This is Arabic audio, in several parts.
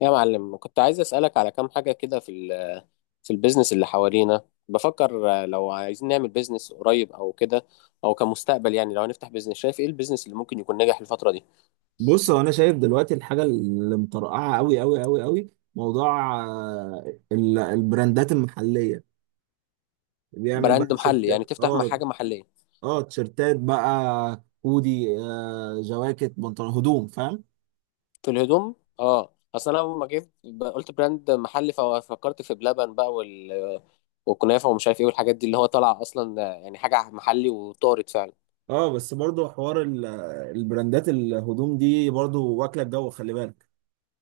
يا معلم، كنت عايز أسألك على كام حاجة كده في البيزنس اللي حوالينا. بفكر لو عايزين نعمل بيزنس قريب أو كده، أو كمستقبل. يعني لو هنفتح بيزنس، شايف إيه البيزنس اللي ممكن يكون ناجح الفترة دي؟ بص، هو انا شايف دلوقتي الحاجه اللي مطرقعه قوي قوي قوي قوي، موضوع البراندات المحليه. بيعمل بقى براند محلي، يعني تيشيرتات، تفتح مع حاجة محلية. اه تيشيرتات بقى، هودي، جواكت، بنطلون، هدوم، فاهم؟ في الهدوم. اه، أصل أنا لما جيت قلت براند محلي، ففكرت في بلبن بقى والكنافة ومش عارف إيه، والحاجات دي اللي هو طالعة أصلا يعني حاجة محلي، وطارت فعلا. اه، بس برضو حوار البراندات، الهدوم دي برضو واكله الجو، خلي بالك.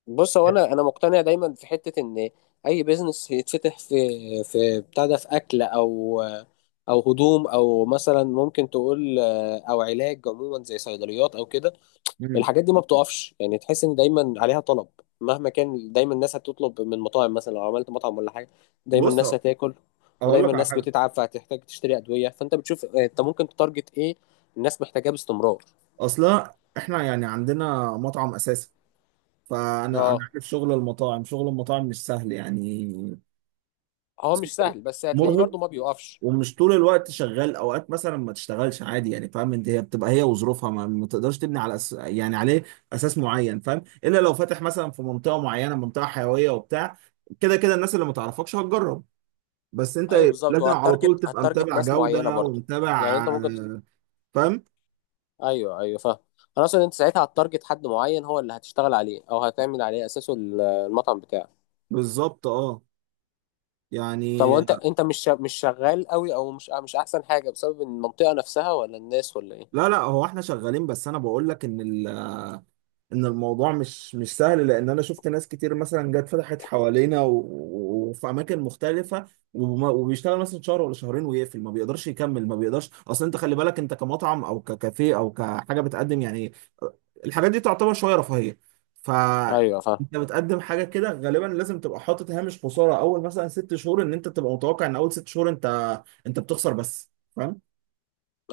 بص، هو انا مقتنع دايما في حته ان اي بيزنس يتفتح في بتاع ده، في اكل او هدوم، او مثلا ممكن تقول او علاج عموما زي صيدليات او كده، مم. الحاجات دي ما بتقفش. يعني تحس ان دايما عليها طلب مهما كان. دايما الناس هتطلب من مطاعم، مثلا لو عملت مطعم ولا حاجه، دايما بص، الناس هتاكل. اقول ودايما لك على الناس حاجه. بتتعب، فهتحتاج تشتري ادويه. فانت بتشوف انت ممكن تتارجت ايه؟ الناس محتاجاه باستمرار. اصلا احنا يعني عندنا مطعم اساسا، فانا اه، عارف شغل المطاعم، شغل المطاعم مش سهل يعني، هو مش سهل، بس هتلاقيه مرهق، برضو ما بيقفش. ومش طول الوقت شغال. اوقات مثلا ما تشتغلش عادي يعني، فاهم؟ انت هي بتبقى هي وظروفها، ما تقدرش تبني على يعني عليه اساس معين، فاهم؟ الا لو فاتح مثلا في منطقه معينه، منطقه حيويه وبتاع. كده كده الناس اللي ما تعرفكش هتجرب، بس انت ايوه، بالظبط، لازم على طول وهتارجت تبقى هتارجت متابع ناس معينه جوده برضو. يعني ومتابع انت ممكن فاهم، ايوه، ايوه، فاهم. انا اقصد انت ساعتها هتارجت حد معين هو اللي هتشتغل عليه او هتعمل عليه اساسه المطعم بتاعك. بالظبط، اه طب يعني. وانت مش شغال قوي، او مش احسن حاجه، بسبب المنطقه نفسها ولا الناس ولا ايه؟ لا لا، هو احنا شغالين، بس انا بقول لك ان ان الموضوع مش سهل، لان انا شفت ناس كتير مثلا جت فتحت حوالينا وفي اماكن مختلفه، وبيشتغل مثلا شهر ولا شهرين ويقفل، ما بيقدرش يكمل، ما بيقدرش. اصل انت خلي بالك، انت كمطعم او ككافيه او كحاجه بتقدم يعني، الحاجات دي تعتبر شويه رفاهيه. ف ايوه، فاهم. انت بتقدم حاجه كده، غالبا لازم تبقى حاطط هامش خساره اول مثلا ست شهور، ان انت تبقى متوقع ان اول ست شهور انت بتخسر بس، فاهم؟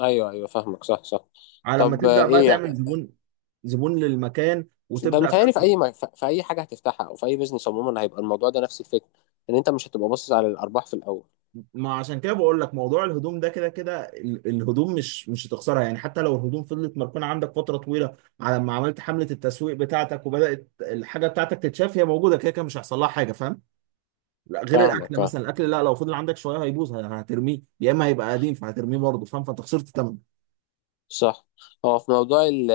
ايوه، ايوه، فاهمك. صح، صح. على ما طب، تبدا بقى ايه تعمل زبون، زبون للمكان، ده وتبدا. متهيألي في اي حاجه هتفتحها، او في اي بزنس عموما، هيبقى الموضوع ده نفس الفكره، ان انت مش هتبقى باصص على الارباح في الاول. ما عشان كده بقول لك موضوع الهدوم ده، كده كده الهدوم مش هتخسرها يعني، حتى لو الهدوم فضلت مركونة عندك فترة طويلة، على ما عملت حملة التسويق بتاعتك وبدأت الحاجة بتاعتك تتشاف، هي موجودة كده كده مش هيحصل لها حاجة، فاهم؟ لا، غير فاهمك، الأكل فاهم. مثلا، الأكل لا، لو فضل عندك شوية هيبوظ هترميه، يا إما هيبقى قديم فهترميه برضه، فاهم؟ فأنت خسرت تمن. صح. هو في موضوع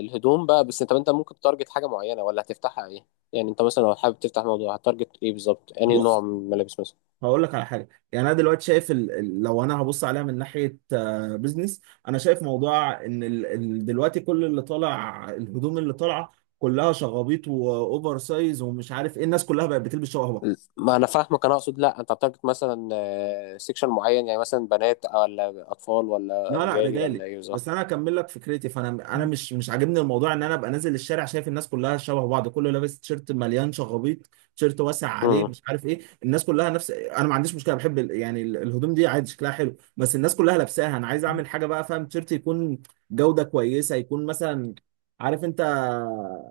الهدوم بقى، بس انت ممكن تارجت حاجه معينه، ولا هتفتحها ايه؟ يعني انت مثلا لو حابب تفتح موضوع، هتارجت ايه بالظبط؟ يعني نوع بص، من الملابس مثلا. هقول لك على حاجه يعني. انا دلوقتي شايف لو انا هبص عليها من ناحيه بيزنس. انا شايف موضوع ان دلوقتي كل اللي طالع، الهدوم اللي طالعه كلها شغابيط واوفر سايز ومش عارف ايه، الناس كلها بقت بتلبس شبه بعض. ما انا فاهمك. انا اقصد، لا، انت هتارجت مثلا سيكشن معين. يعني مثلا بنات، ولا اطفال، لا ولا لا، رجالي، ولا رجالي ايه بس. بالظبط؟ انا اكمل لك فكرتي، فانا مش عاجبني الموضوع ان انا ابقى نازل الشارع شايف الناس كلها شبه بعض، كله لابس تيشيرت مليان شغبيط، تيشيرت واسع عليه، امم مش عارف ايه الناس كلها نفس. انا ما عنديش مشكله، بحب يعني الهدوم دي عادي شكلها حلو، بس الناس كلها لابساها. انا عايز اعمل حاجه بقى، فاهم؟ تيشيرت يكون جوده كويسه، يكون مثلا، عارف انت،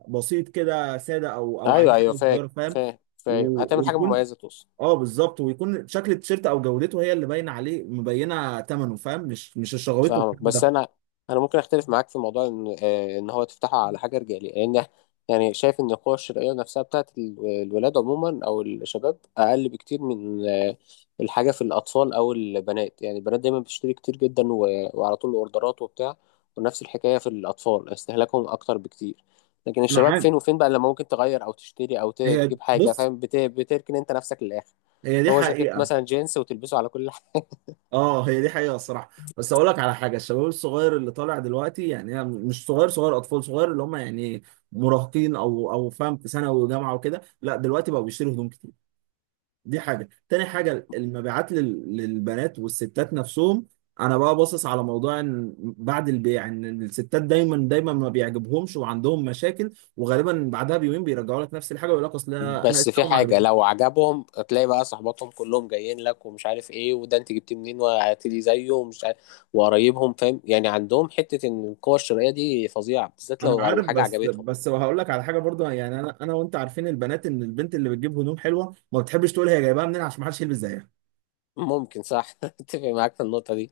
بسيط كده، ساده، او ايوه، عليه ايوه، حاجه فاهم. صغيره، فاهم؟ فاهم، فاهم. هتعمل حاجه ويكون، مميزه، توصل. اه بالظبط، ويكون شكل التيشيرت او جودته هي اللي باينه عليه، مبينه ثمنه، فاهم؟ مش الشغويت والكلام فاهمك. بس ده. انا ممكن اختلف معاك في موضوع ان ان هو تفتحه على حاجه رجاليه. لان يعني شايف ان القوى الشرائيه نفسها بتاعت الولاد عموما او الشباب اقل بكتير من الحاجه في الاطفال او البنات. يعني البنات دايما بتشتري كتير جدا وعلى طول اوردرات وبتاع. ونفس الحكايه في الاطفال استهلاكهم اكتر بكتير. لكن انا الشباب عارف. فين وفين بقى لما ممكن تغير او تشتري او هي تجيب حاجه، بص، فاهم؟ بتركن انت نفسك للاخر. هي دي هو جاكيت حقيقه. مثلا جينز، وتلبسه على كل. اه، هي دي حقيقه الصراحه. بس اقول لك على حاجه، الشباب الصغير اللي طالع دلوقتي يعني، هي مش صغير صغير اطفال، صغير اللي هم يعني مراهقين، او فاهم، في ثانوي وجامعه وكده. لا دلوقتي بقوا بيشتروا هدوم كتير. دي حاجة، تاني حاجة، المبيعات للبنات والستات نفسهم. انا بقى باصص على موضوع ان بعد البيع، ان الستات دايما دايما ما بيعجبهمش وعندهم مشاكل، وغالبا بعدها بيومين بيرجعوا لك نفس الحاجه، ويقول لك اصل انا بس في اسلام ما حاجة، عجبتني. لو عجبهم هتلاقي بقى صحباتهم كلهم جايين لك، ومش عارف ايه، وده انت جبتيه منين، وهاتلي زيه، ومش عارف، وقرايبهم فاهم. يعني عندهم حتة ان القوة الشرائية دي فظيعة، بالذات انا لو عارف، الحاجة بس عجبتهم. بس هقول لك على حاجه برضو يعني، انا وانت عارفين البنات، ان البنت اللي بتجيب هدوم حلوه ما بتحبش تقول هي جايبها منين عشان ما حدش يلبس زيها. ممكن، صح. اتفق معاك في النقطة دي.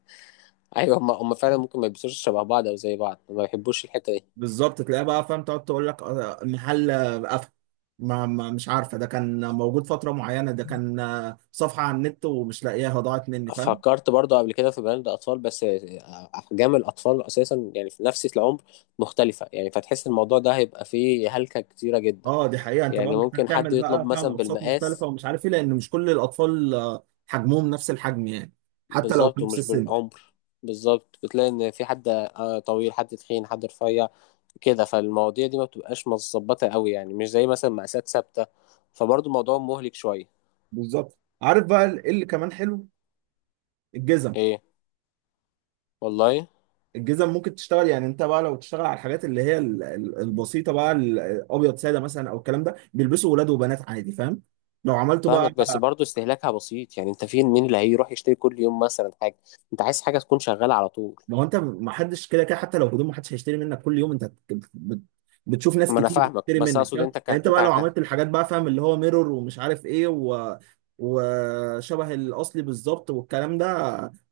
ايوه، هم هم فعلا ممكن ما يلبسوش شبه بعض او زي بعض، ما بيحبوش الحتة دي. بالظبط، تلاقيها بقى فاهم، تقعد تقول لك محل قفل، ما مش عارفه، ده كان موجود فتره معينه، ده كان صفحه على النت ومش لاقياها ضاعت مني، فاهم؟ فكرت برضو قبل كده في براند اطفال، بس احجام الاطفال اساسا يعني في نفس العمر مختلفه. يعني فتحس الموضوع ده هيبقى فيه هلكه كتيره جدا. اه دي حقيقه. انت بقى يعني محتاج ممكن حد تعمل يطلب بقى فاهم مثلا اقساط مختلفه بالمقاس ومش عارف ايه، لان مش كل الاطفال حجمهم نفس الحجم يعني، حتى لو في بالظبط، نفس ومش السن. بالعمر. بالظبط، بتلاقي ان في حد طويل، حد تخين، حد رفيع كده. فالمواضيع دي ما بتبقاش متظبطه قوي. يعني مش زي مثلا مقاسات ثابته. فبرضو الموضوع مهلك شويه. بالظبط، عارف بقى ايه اللي كمان حلو؟ الجزم. ايه، والله. الجزم ممكن تشتغل يعني. انت بقى لو تشتغل على الحاجات اللي هي البسيطه بقى، الابيض ساده مثلا او الكلام ده، بيلبسوا ولاد وبنات عادي، فاهم؟ لو عملته بقى. فاهمك، بس برضه استهلاكها بسيط. يعني انت فين مين اللي هيروح يشتري كل يوم مثلا حاجه؟ انت عايز حاجه تكون شغاله على طول. ما هو انت، ما حدش كده كده حتى لو هدوم، ما حدش هيشتري منك كل يوم. انت بتشوف ناس ما انا كتير فاهمك، بتشتري بس منك، اقصد فاهم انت يعني؟ انت بقى لو عملت الحاجات بقى، فاهم، اللي هو ميرور ومش عارف ايه، و... وشبه الاصلي بالظبط والكلام ده.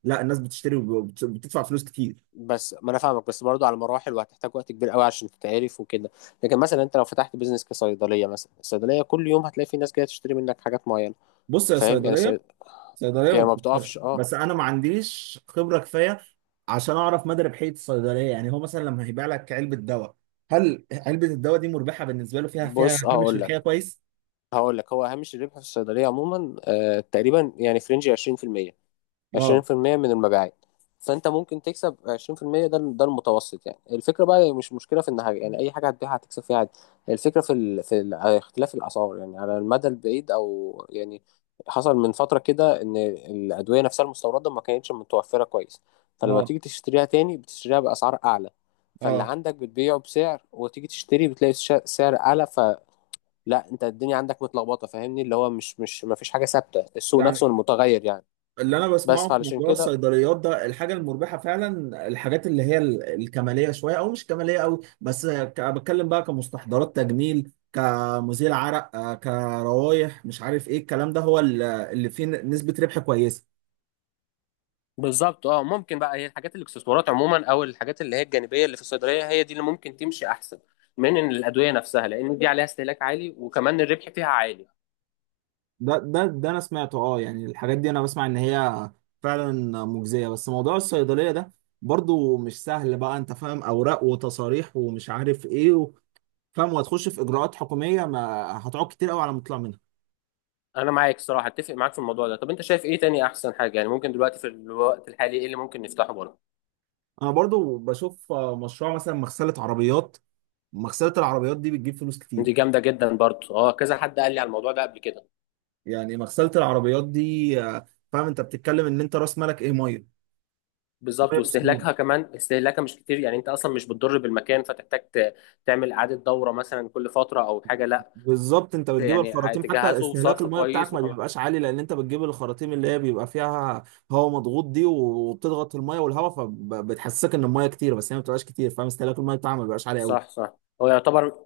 لا، الناس بتشتري وبتدفع فلوس كتير. بس ما انا فاهمك، بس برضه على مراحل، وهتحتاج وقت كبير قوي عشان تتعرف وكده. لكن مثلا انت لو فتحت بيزنس كصيدليه مثلا، الصيدليه كل يوم هتلاقي في ناس جايه تشتري منك حاجات معينه. بص يا فاهم؟ يعني صيدليه، صيدليه ما يعني ما بتخسرش، بتقفش. اه. بس انا ما عنديش خبره كفايه عشان اعرف مدى ربحيه الصيدليه يعني. هو مثلا لما هيبيع لك علبه دواء، هل علبه الدواء دي مربحه بالنسبه له؟ فيها بص، فيها اه، هامش هقول ربحيه لك كويس؟ هقول لك هو هامش الربح في الصيدليه عموما تقريبا يعني في رينج 20%، اه 20% من المبيعات. فانت ممكن تكسب 20%، ده المتوسط. يعني الفكره بقى هي مش مشكله في النهايه. يعني اي حاجه هتبيعها هتكسب فيها عادي. الفكره في اختلاف الاسعار، يعني على المدى البعيد. او يعني حصل من فتره كده ان الادويه نفسها المستورده ما كانتش متوفره كويس، فلما اه تيجي تشتريها تاني بتشتريها باسعار اعلى. فاللي اه عندك بتبيعه بسعر، وتيجي تشتري بتلاقي سعر اعلى. فلا، انت الدنيا عندك متلخبطه، فاهمني، اللي هو مش ما فيش حاجه ثابته، السوق يعني، نفسه متغير يعني. اللي انا بس بسمعه في فعلشان موضوع كده الصيدليات ده، الحاجه المربحه فعلا الحاجات اللي هي الكماليه شويه، او مش كماليه قوي بس بتكلم بقى كمستحضرات تجميل، كمزيل عرق، كروايح، مش عارف ايه الكلام ده، هو اللي فيه نسبه ربح كويسه. بالظبط. اه، ممكن بقى هي الحاجات، الاكسسوارات عموما، او الحاجات اللي هي الجانبيه اللي في الصيدليه، هي دي اللي ممكن تمشي احسن من إن الادويه نفسها، لان دي عليها استهلاك عالي وكمان الربح فيها عالي. ده انا سمعته، اه يعني الحاجات دي انا بسمع ان هي فعلا مجزيه، بس موضوع الصيدليه ده برضو مش سهل بقى. انت فاهم، اوراق وتصاريح ومش عارف ايه فاهم، وهتخش في اجراءات حكوميه ما هتقعد كتير قوي على ما تطلع منها. انا معاك، صراحه اتفق معاك في الموضوع ده. طب انت شايف ايه تاني احسن حاجه؟ يعني ممكن دلوقتي في الوقت الحالي ايه اللي ممكن نفتحه برضه؟ انا برضو بشوف مشروع مثلا مغسله عربيات. مغسله العربيات دي بتجيب فلوس كتير. دي جامده جدا برضه، اه، كذا حد قال لي على الموضوع ده قبل كده. يعني مغسله العربيات دي فاهم، انت بتتكلم ان انت راس مالك ايه؟ ميه. بالظبط، ميه وصابون. واستهلاكها كمان استهلاكها مش كتير. يعني انت اصلا مش بتضر بالمكان، فتحتاج تعمل اعاده دوره مثلا كل فتره او حاجه. لا، بالظبط. انت بتجيب يعني الخراطيم، حتى تجهزه استهلاك وصرف الميه بتاعك كويس. ما بيبقاش عالي لان انت بتجيب الخراطيم اللي هي بيبقى فيها هواء مضغوط دي، وبتضغط الميه والهواء، فبتحسسك ان الميه كتير بس هي ما بتبقاش كتير، فاهم؟ استهلاك الميه بتاعها ما بيبقاش عالي صح، قوي. صح. هو يعتبر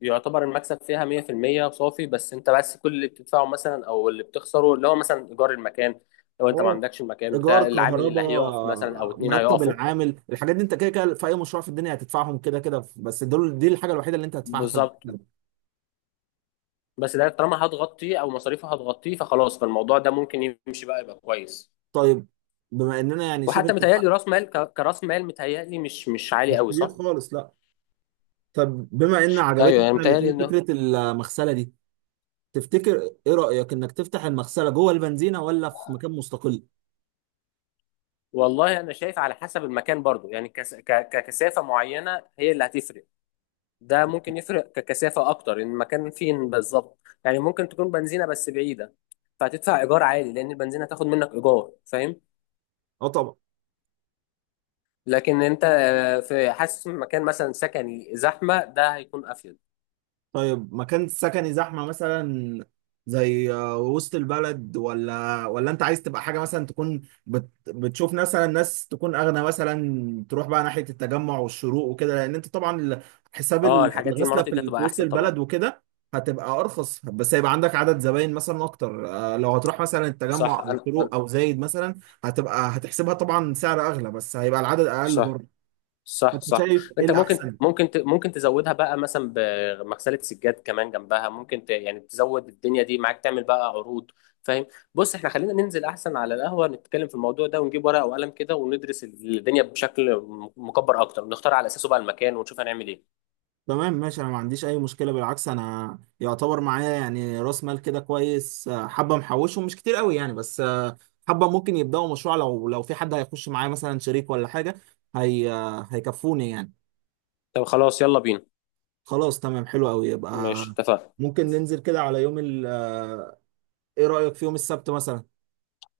يعتبر المكسب فيها 100% صافي. بس انت، بس كل اللي بتدفعه مثلا او اللي بتخسره اللي هو مثلا ايجار المكان، لو انت ما اه، عندكش المكان، بتاع ايجار، العامل اللي هيقف مثلا او كهرباء، اتنين مرتب هيقفوا. العامل، الحاجات دي انت كده كده في اي مشروع في الدنيا هتدفعهم كده كده، بس دول دي الحاجه الوحيده اللي انت هتدفعها في بالظبط. المكتب. بس ده طالما هتغطيه، او مصاريفه هتغطيه فخلاص، فالموضوع ده ممكن يمشي بقى، يبقى كويس. طيب، بما اننا يعني شبه وحتى متهيألي اتفقنا. راس مال كراس مال متهيألي مش عالي مش قوي، كبير صح؟ خالص لا. طب بما ان ايوه، عجبتنا يعني احنا متهيألي الاثنين انه. فكره المغسله دي، تفتكر، ايه رايك انك تفتح المغسله جوه البنزينه ولا في مكان مستقل؟ والله انا شايف على حسب المكان برضو. يعني ككثافه معينه هي اللي هتفرق. ده ممكن يفرق ككثافة أكتر، إن المكان فين بالظبط. يعني ممكن تكون بنزينة بس بعيدة، فهتدفع إيجار عالي، لأن البنزينة هتاخد منك إيجار، فاهم؟ اه طبعا. لكن أنت في حاسس إن مكان مثلا سكني زحمة ده هيكون أفيد. طيب، مكان سكني زحمة مثلا، زي وسط البلد؟ ولا انت عايز تبقى حاجة مثلا تكون بتشوف مثلا ناس تكون اغنى مثلا، تروح بقى ناحية التجمع والشروق وكده، لان انت طبعا حساب أه، الحاجات دي، الغسلة المناطق دي في هتبقى وسط أحسن طبعا. البلد وكده هتبقى ارخص، بس هيبقى عندك عدد زباين مثلا اكتر. لو هتروح مثلا صح. التجمع او أنا الشروق او زايد مثلا هتحسبها طبعا سعر اغلى، بس هيبقى العدد اقل صح، برضه. صح، فانت صح. شايف ايه انت ممكن الاحسن؟ ممكن ت- ممكن تزودها بقى مثلا بمغسله سجاد كمان جنبها. ممكن يعني تزود الدنيا دي معاك، تعمل بقى عروض، فاهم؟ بص، احنا خلينا ننزل احسن على القهوه، نتكلم في الموضوع ده، ونجيب ورقه وقلم كده، وندرس الدنيا بشكل مكبر اكتر، ونختار على اساسه بقى المكان، ونشوف هنعمل ايه. تمام ماشي. انا ما عنديش اي مشكله، بالعكس. انا يعتبر معايا يعني راس مال كده كويس، حبه محوشه مش كتير قوي يعني، بس حبه ممكن يبداوا مشروع، لو في حد هيخش معايا مثلا شريك ولا حاجه، هي هيكفوني يعني. طب خلاص، يلا بينا. خلاص تمام حلو قوي. يبقى ماشي، اتفقنا. ممكن ننزل كده على يوم ال آه، ايه رايك في يوم السبت مثلا؟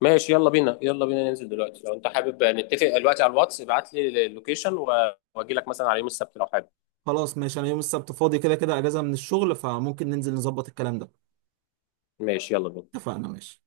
ماشي، يلا بينا، يلا بينا ننزل دلوقتي. لو انت حابب نتفق دلوقتي على الواتس، ابعت لي اللوكيشن واجي لك مثلا على يوم السبت لو حابب. خلاص ماشي، انا يوم السبت فاضي كده كده اجازه من الشغل، فممكن ننزل نظبط الكلام ده. ماشي، يلا بينا. اتفقنا ماشي.